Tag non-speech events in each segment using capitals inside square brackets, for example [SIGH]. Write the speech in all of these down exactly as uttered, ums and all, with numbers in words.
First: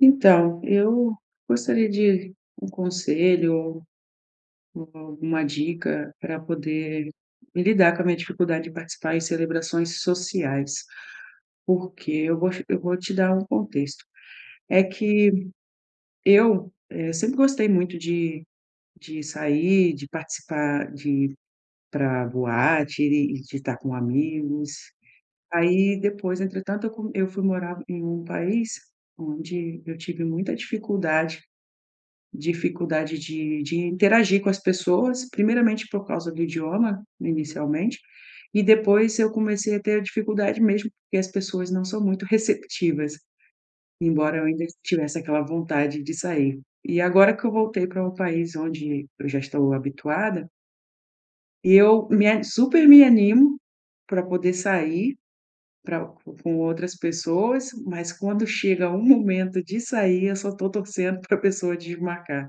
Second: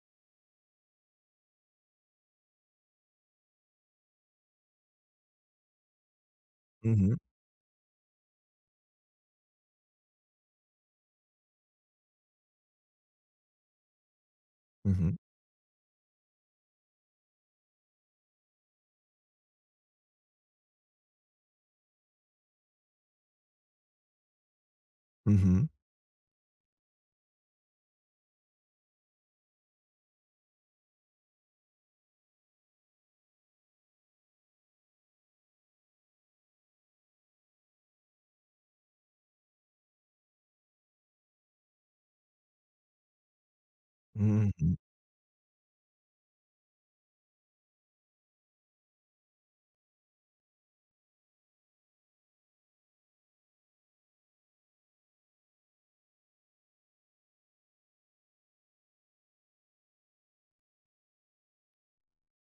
Então, eu gostaria de um conselho ou ou alguma dica para poder Uhum. lidar com a minha dificuldade de participar em celebrações sociais, porque eu gos eu vou te dar um contexto. É Uhum. que eu, eh, sempre gostei muito de de sair, de participar de ir para boate e de estar com amigos. Uhum. Aí depois, entretanto, eu co eu fui morar em um país onde eu tive muita dificuldade dificuldade de de interagir com as pessoas, primeiramente por causa do idioma, inicialmente, e depois eu comecei a ter a dificuldade mesmo, porque as pessoas não são muito receptivas, embora eu ainda Uhum. tivesse aquela vontade de sair. E agora que eu voltei para um país onde eu já estou habituada eu me a super me animo para poder sair para co com outras pessoas, mas quando chega o momento de sair, eu só estou torcendo [CHUCKLES] para pessoa desmarcar,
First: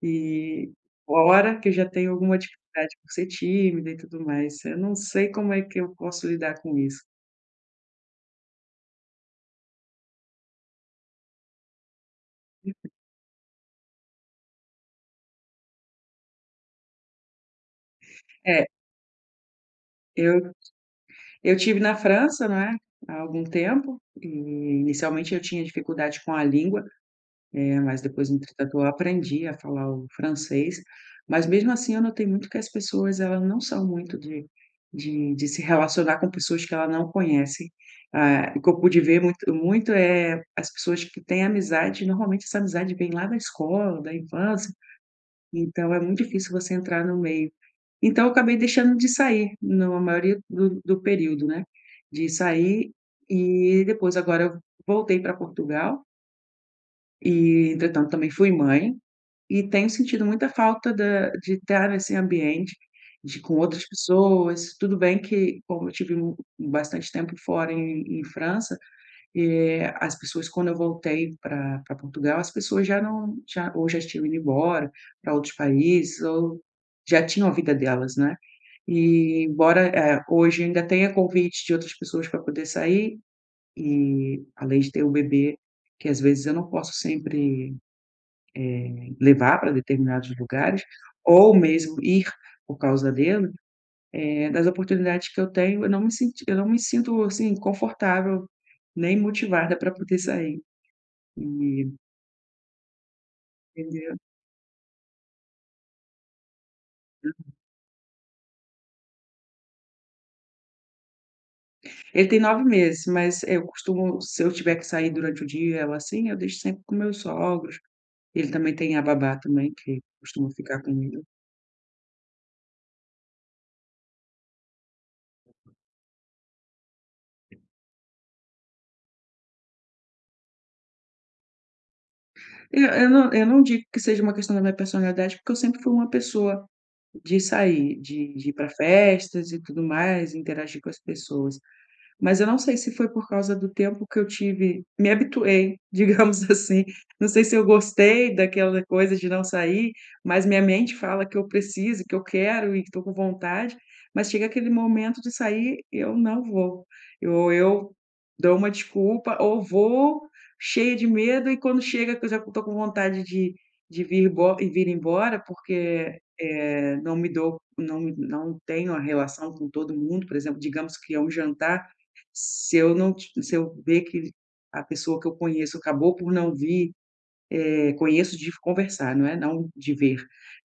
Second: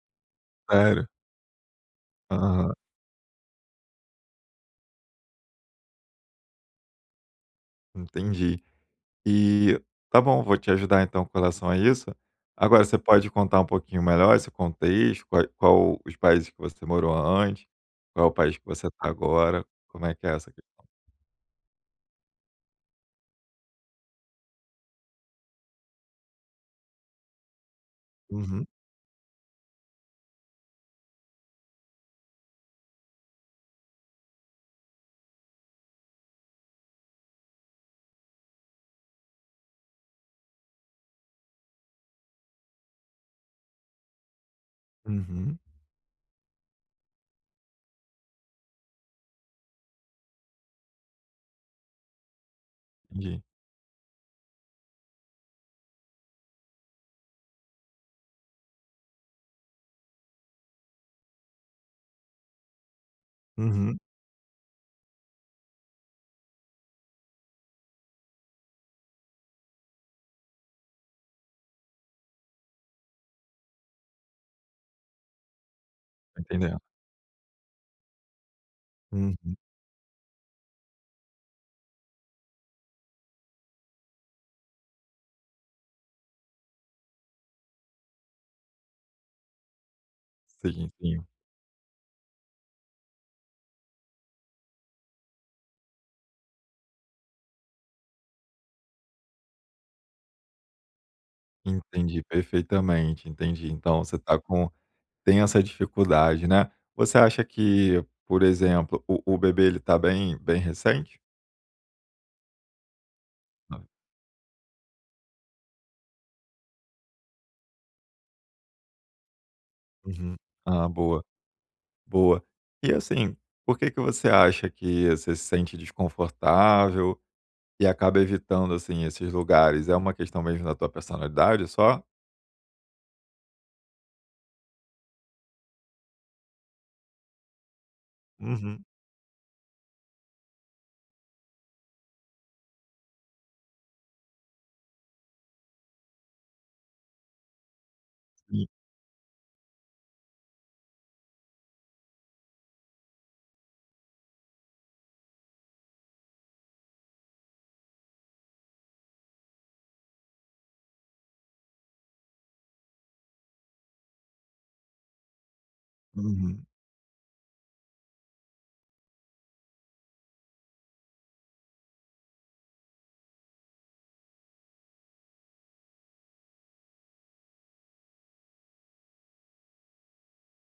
e Sério? fora que eu já tenha alguma Aham. dificuldade por ser tímida e tudo mais. Eu não sei como é que eu posso lidar com isso. Entendi. E, está bom, vou te ajudar então com relação a isso, agora você pode contar um pouquinho melhor esse contexto, quai qual os países que você morou antes, qual é o país que É. você tá agora, como é que é Eu t essa [UNINTELLIGIBLE] eu tive na França, não é, há algum tempo, e inicialmente eu tinha dificuldade com a língua, eh, mas depois, Uhum. entretanto, eu aprendi a falar o francês, mas mesmo assim eu notei muito que as pessoas, elas não são muito de de de se relacionar com pessoas que ela não conhece, ah, o que eu pude ver muito muito, eh, as pessoas que têm amizade, normalmente essa amizade vem lá da escola, da infância, Uhum. então é muito difícil você entrar no meio. Então eu acabei deixando de sair no maioria do do período, né, de sair Entendi. e depois agora eu voltei pra Portugal e entretanto também fui mãe, e tenho sentido muita falta da de estar neste ambiente de com outras Uhum. pessoas. Tudo bem que como eu tive mu bastante tempo fora em em França, eh, as pessoas, quando eu voltei para para Portugal, as pessoas já não já ou já tinham ido embora pra outros países, Estou ou entendendo. já tinham a vida delas, né, e Uhum. embora, eh, hoje ainda tenha convites de outras pessoas para poder sair e além de ter o bebê, que às vezes eu não posso sempre, eh, levar para determinados lugares Seja [UNINTELLIGIBLE] ou mesmo ir por causa dele, eh, das oportunidades que eu tenho, eu não me senti eu não me sinto, assim, confortável nem motivada pra poder sair, e Entendi perfeitamente, entendi, então você está com tem essa dificuldade, né. Você acha que, por exemplo, o o bebê, ele tá bem bem recente? Ele tem nove meses, mas eu [UNINTELLIGIBLE] costumo Se eu tiver que sair durante o dia e ela assim, eu deixo sempre com meus sogros. Ele também tem a babá também que Uhum. costuma ficar Ah, com boa. ele. Boa. E, assim, por que que você acha que você se sente desconfortável e acaba evitando, assim, esses lugares, é uma questão mesmo da tua personalidade, só? Não, eu não eu não digo que seja uma questão da minha personalidade, porque eu sempre fui uma pessoa de sair, de de ir pra Uhum. festas e tudo mais, interagir com as pessoas, mas eu não sei se foi por causa do tempo que eu tive me habituei, digamos assim, não sei se eu gostei Sim. daquela coisa de não sair, mas minha mente fala que eu preciso, que eu quero e que tô com vontade, mas chega aquele momento de sair e eu não vou, eu ou eu dou uma desculpa ou vou cheia de medo e quando chega, que eu já não tô com vontade de de vir embo e vir embora, porque é Uhum. eh, não me dou não me não tenho a relação com todo mundo, por exemplo, digamos que é um jantar, se eu não ti se eu ver que a pessoa que eu conheço acabou por não vir, eh, conheço de f conversar, né, não de ver.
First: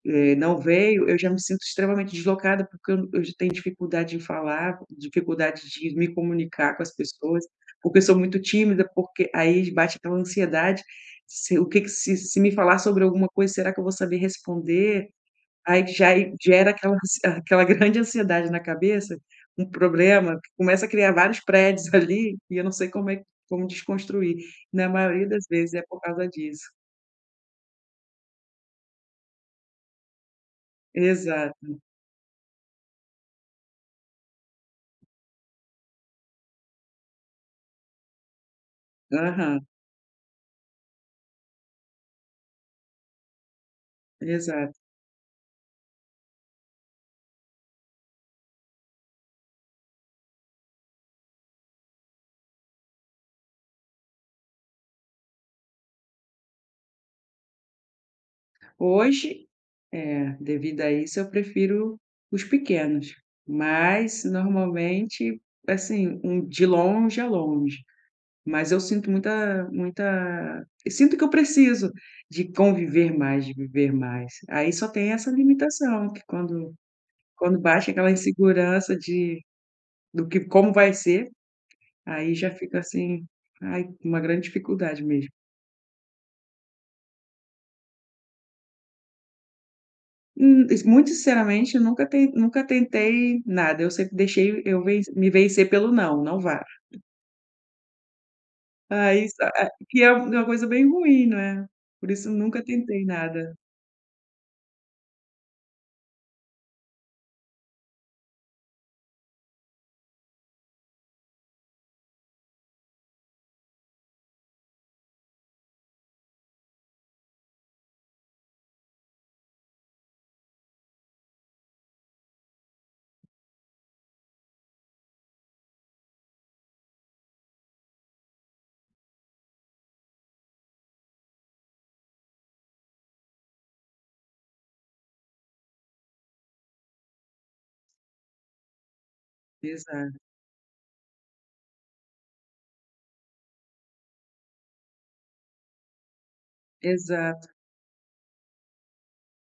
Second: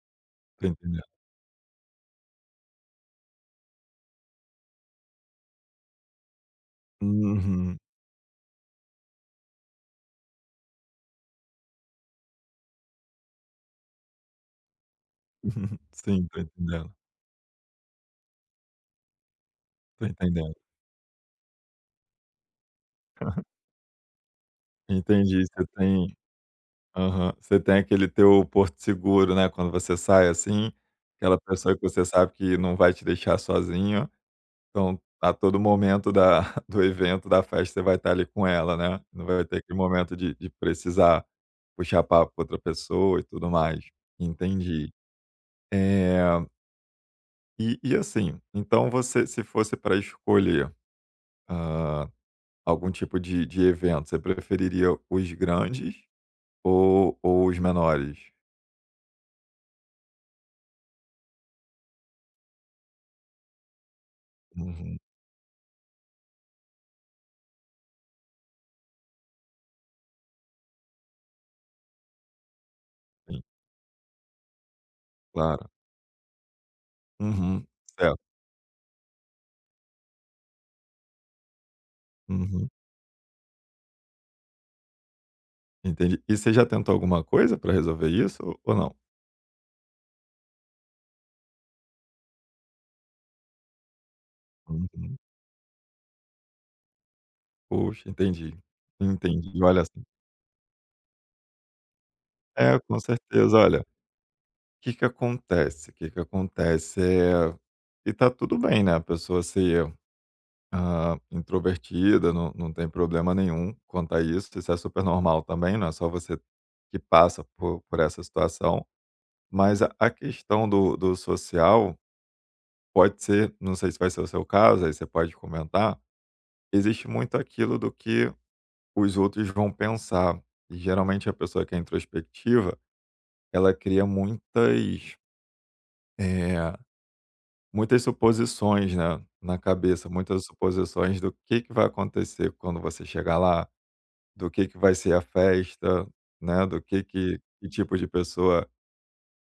Eh, não Tô entendendo. veio, eu já me sinto extremamente deslocada, porque eu n eu já tenho dificuldade em falar, dificuldade de me comunicar com as pessoas, Uhum. porque sou muito tímida, porque aí j bate aquela ansiedade, se o que que "se se me falar sobre alguma coisa, será que eu vou saber responder?" [CHUCKLES] Aí q já Sim, e tô gera entendendo. aquela ansie aquela grande ansiedade na cabeça, um Tô problema que entendendo. começa a criar vários prédios ali e eu não sei como é q Aham. como desconstruir. Na maioria das Entendi, você vezes é por tem causa disso. Aham. Você tem aquele teu porto seguro, né, quando você sai, assim, aquela pessoa que Exato. você sabe que não vai te deixar sozinha. Então, a todo momento da [CHUCKLES] do evento, da festa, você vai estar ali com ela, né, não vai ter Aham. aquele momento de de precisar puxar papo com outra pessoa e tudo mais. Exato. Entendi. Eh E e, assim, então você, se fosse pra escolher, hã, algum tipo de de evento, você preferiria os grandes ou ou os menores? Hoje, eh, devido a isso, eu prefiro os pequenos, mas Uhum. normalmente, assim, um de longe a longe. Mas eu sinto muita muita sinto que eu preciso de conviver Sim. mais, de viver mais. Aí só tem essa Claro. limitação que quando quando Uhum. bate aquela Certo. insegurança de do que como vai ser, aí já Uhum. fica assim, ai, uma grande dificuldade mesmo. Entendi. E você já tentou alguma coisa pra resolver isso ou ou não? Hum, es muito sinceramente, nunca ten nunca tentei nada. Eu sempre deixei eu ven Uhum. me vencer pelo: "Não, não vá". Puxa, entendi. Aí, sa Entendi. eh, Olha que é uma coisa bem ruim, né. Por isso nunca É, com tentei nada. certeza. Olha, que que acontece, que que acontece, eh, e tá tudo bem, né, a pessoa ser, hã, introvertida, não não tem problema nenhum quanto a isso, isso é super normal também, não é só você que passa por por essa situação. Mas a a questão do do social pode ser, não sei se vai ser o seu caso, aí você pode comentar, existe muito aquilo do que os outros vão pensar e geralmente a pessoa que é introspectiva, ela cria muitas eh, muitas suposições, né, na cabeça, Exato. muitas suposições do que que vai acontecer quando você chegar lá, do que que vai ser a festa, né, do que que Exato. que tipo de pessoa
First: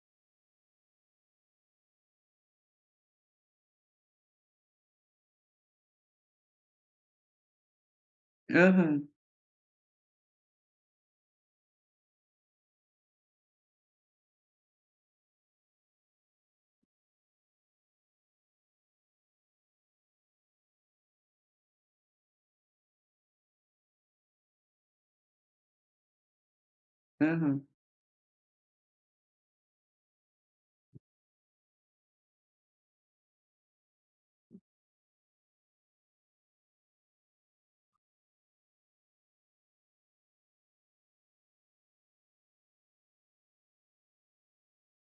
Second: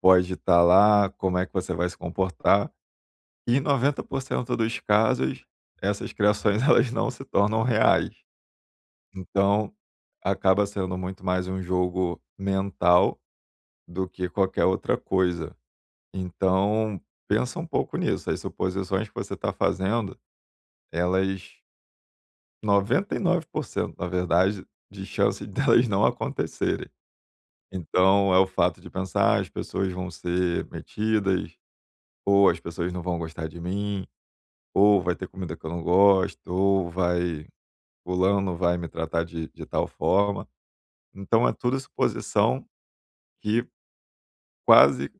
pode estar lá, como é que você vai se comportar. E noventa por cento dos casos essas criações, elas não se tornam reais. Aham. Então acaba sendo muito mais um jogo mental do que qualquer outra coisa. Então pensa um pouco nisso, as suposições que você tá fazendo, elas noventa e nove por cento, na verdade, de chance delas não acontecerem. Aham. Então, é o fato de pensar: "Ah, as pessoas vão ser metidas", ou "As pessoas não vão gostar de mim", ou "Vai ter comida que eu não gosto", ou "Vai fulano vai me tratar de de tal forma". Então é tudo suposição que quase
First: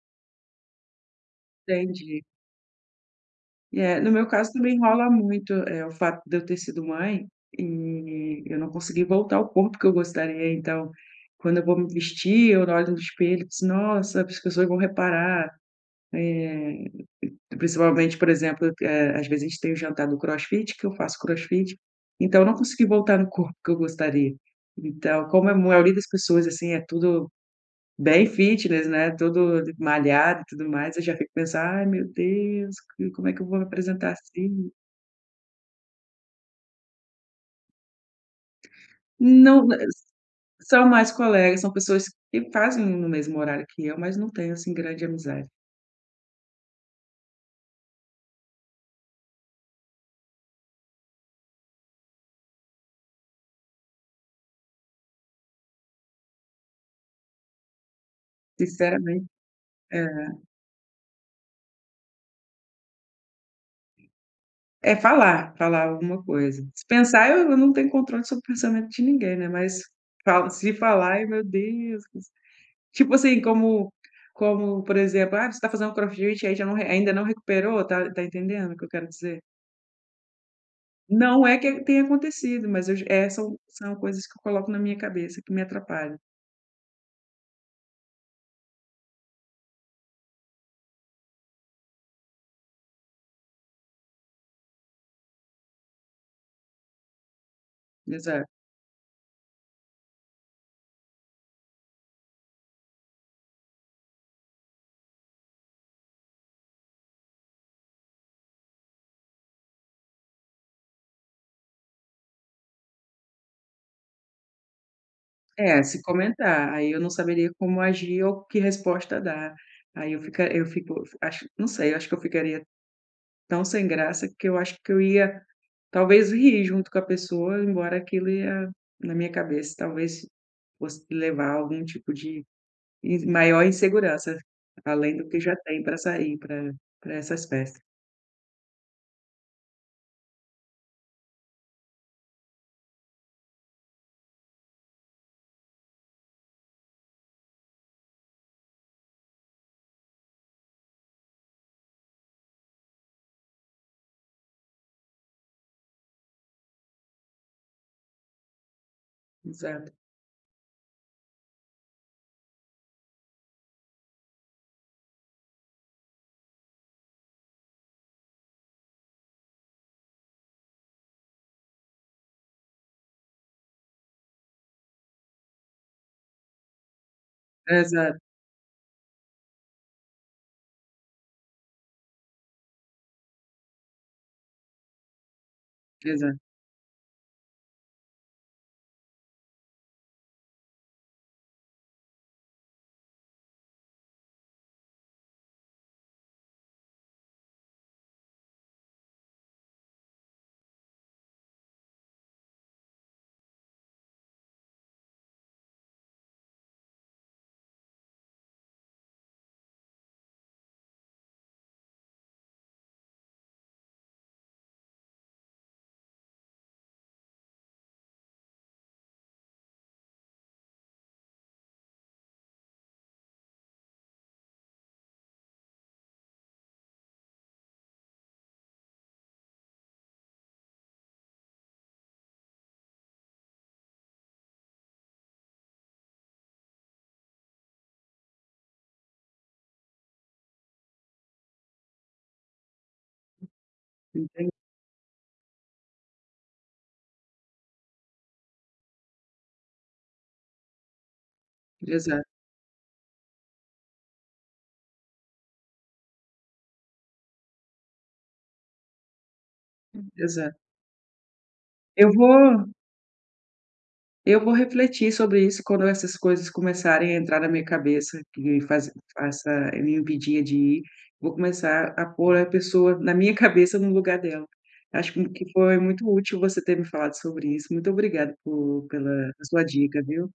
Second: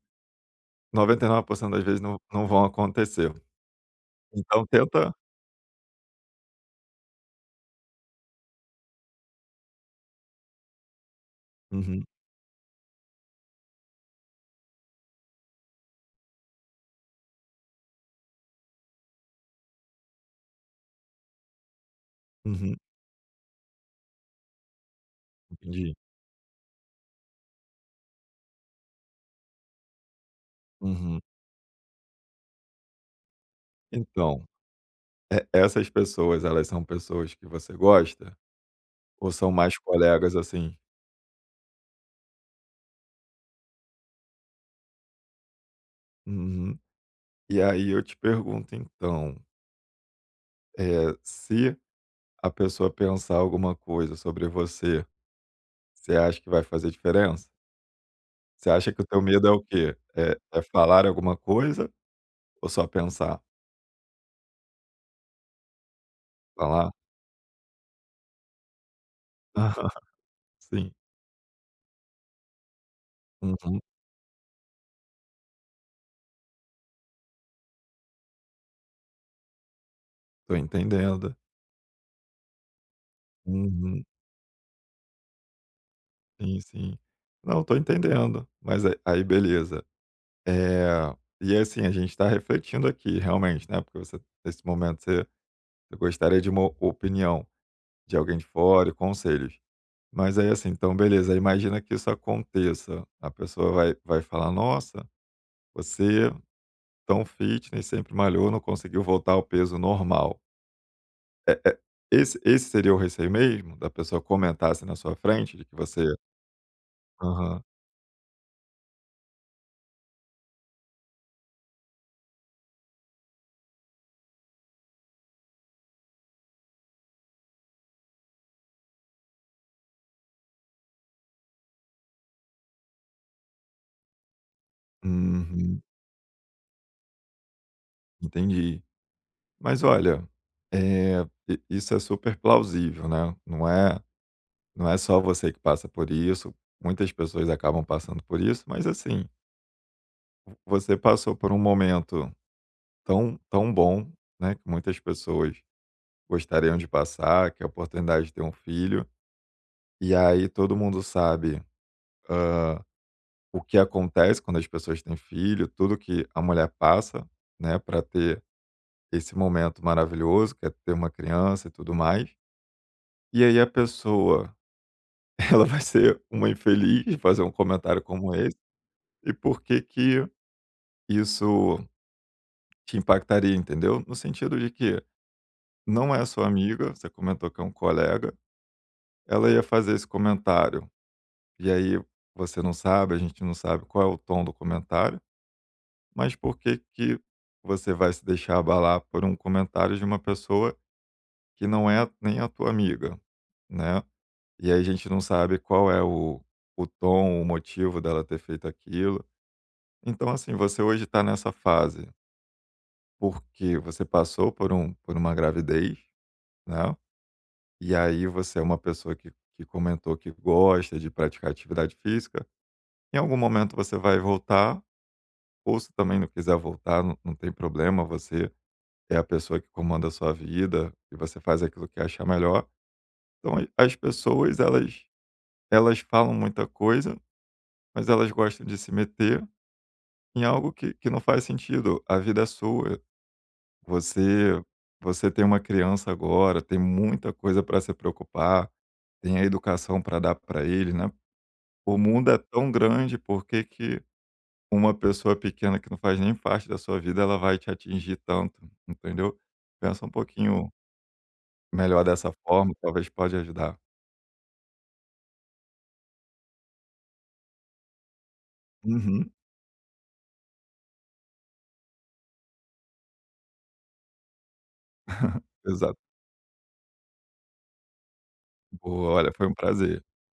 noventa e nove por cento, das vezes não Entendi. não vão acontecer. É, no meu caso Então também rola tenta muito, eh, o fato de eu ter sido mãe e eu não conseguir voltar ao corpo que eu gostaria, então, quando eu vou me Uhum. vestir eu olho no espelho, eu disse: "Nossa, as pessoas vão reparar" eh, p principalmente, por exemplo, que, eh, às vezes a gente tem o jantar do crossfit, que eu faço crossfit, então, eu não Uhum. consegui voltar no corpo que eu gostaria. Então, como é mu a maioria Entendi. das pessoas, assim, é tudo bem fitness, né, tudo malhado e tudo mais, eu já Uhum. fico pensando: "Ai, meu Deus, que como é que eu vou apresentar Então, assim?". e essas pessoas, elas são pessoas que você gosta? Ou são Não, mais mas colegas, assim? são mais colegas, são pessoas que fazem no mesmo horário que eu, mas não tenho, assim, grande amizade. Uhum. E aí eu te pergunto então eh, se a pessoa pensar alguma coisa sobre você, você acha que vai fazer diferença? Você acha que o teu Sinceramen medo é o quê? É. É é falarem alguma coisa ou só pensar? É falar, falar alguma coisa. Se Falar? pensar eu eu não tenho controle sobre o pensamento de ninguém, né, mas [CHUCKLES] fal se Sim. falar, ai meu Deus! Tipo assim, Uhum. como como, por exemplo: "Ah, você está fazendo crossfit? Aí já não re ainda não recuperou" tá tá entendendo o que eu quero dizer? Tô entendendo. Não é que tenha acontecido, mas eu je é, são são Uhum. coisas que eu coloco na minha cabeça que me atrapalha. Sim, sim. Não, estou entendendo. Mas a aí beleza, eh, e assim, a gente tá refletindo aqui realmente, né, porque você nesse momento você você gostaria de uma o opinião de alguém de Exato. fora e conselhos. Mas aí, assim, então beleza, imagina que isso aconteça, a pessoa vai vai falar: "Nossa, você tão fitness, sempre malhou, não conseguiu voltar ao peso normal". É é esse esse seria o receio mesmo? Da pessoa comentar assim na sua frente de que É, se você comentar, aí eu não saberia Aham. como agir ou que resposta dar. Aí eu fica eu fico acho não sei, acho que eu ficaria tão sem graça, que eu acho que eu ia talvez rir junto com a pessoa, embora aquilo ia, na minha cabeça, talvez fosse levar algum tipo de in maior insegurança, além do que já tem Uhum. pra sair pra pra essas festas. Entendi. Mas olha, eh, i isso é super plausível, né, não é não é só você que passa por isso, muitas pessoas acabam passando por isso, mas, assim vo você passou por um momento tão tão bom, né, que muitas pessoas gostariam de passar, que é a oportunidade de ter um filho. Exato. E aí todo mundo sabe, hã, o que acontece quando as pessoas têm filho, tudo que a mulher passa, né, pra ter esse momento maravilhoso, que é ter uma criança e tudo mais. E aí a pessoa, ela vai ser uma infeliz de fazer um comentário Exato. como esse, e por que que isso te impactaria, entendeu? No sentido de que não é Exa sua amiga, você comentou que é um colega, ela ia fazer esse comentário e aí você não sabe, a gente não sabe qual é o tom do comentário, mas por que que você vai se deixar abalar por um comentário de uma pessoa que não é nem a tua amiga, né. E aí a gente não sabe qual é o o tom, o motivo dela ter feito aquilo, então assim, você hoje está nessa fase Porque você passou por um por uma gravidez, né, e aí você é uma pessoa que que comentou que gosta de praticar atividade física, em algum momento você vai voltar, ou se também não quiser voltar, não não tem problema, você é a pessoa que comanda a sua vida e você faz aquilo que achar melhor. Então a as pessoas, elas elas falam muita coisa, mas elas gostam de se meter em algo que que não faz sentido, a vida é sua. Enten Você você tem uma criança agora, tem muita coisa pra se preocupar, tem a educação para dar pra ele, né. O Exato. mundo é tão grande, por que que uma pessoa pequena que não faz nem parte da sua vida, ela vai te atingir tanto, entendeu, pensa um Exato. pouquinho melhor Eu dessa vou forma, talvez pode ajudar. eu vou refletir sobre isso quando essas coisas começarem a entrar na minha cabeça, que faz Uhum. faça me impedia de ir, vou começar a pôr a pessoa, na minha cabeça, no lugar dela. Acho que [LAUGHS] que foi Exato. muito útil você ter me falado sobre isso, muito obrigada po pela Boa. Olha, a foi um sua dica, prazer. viu.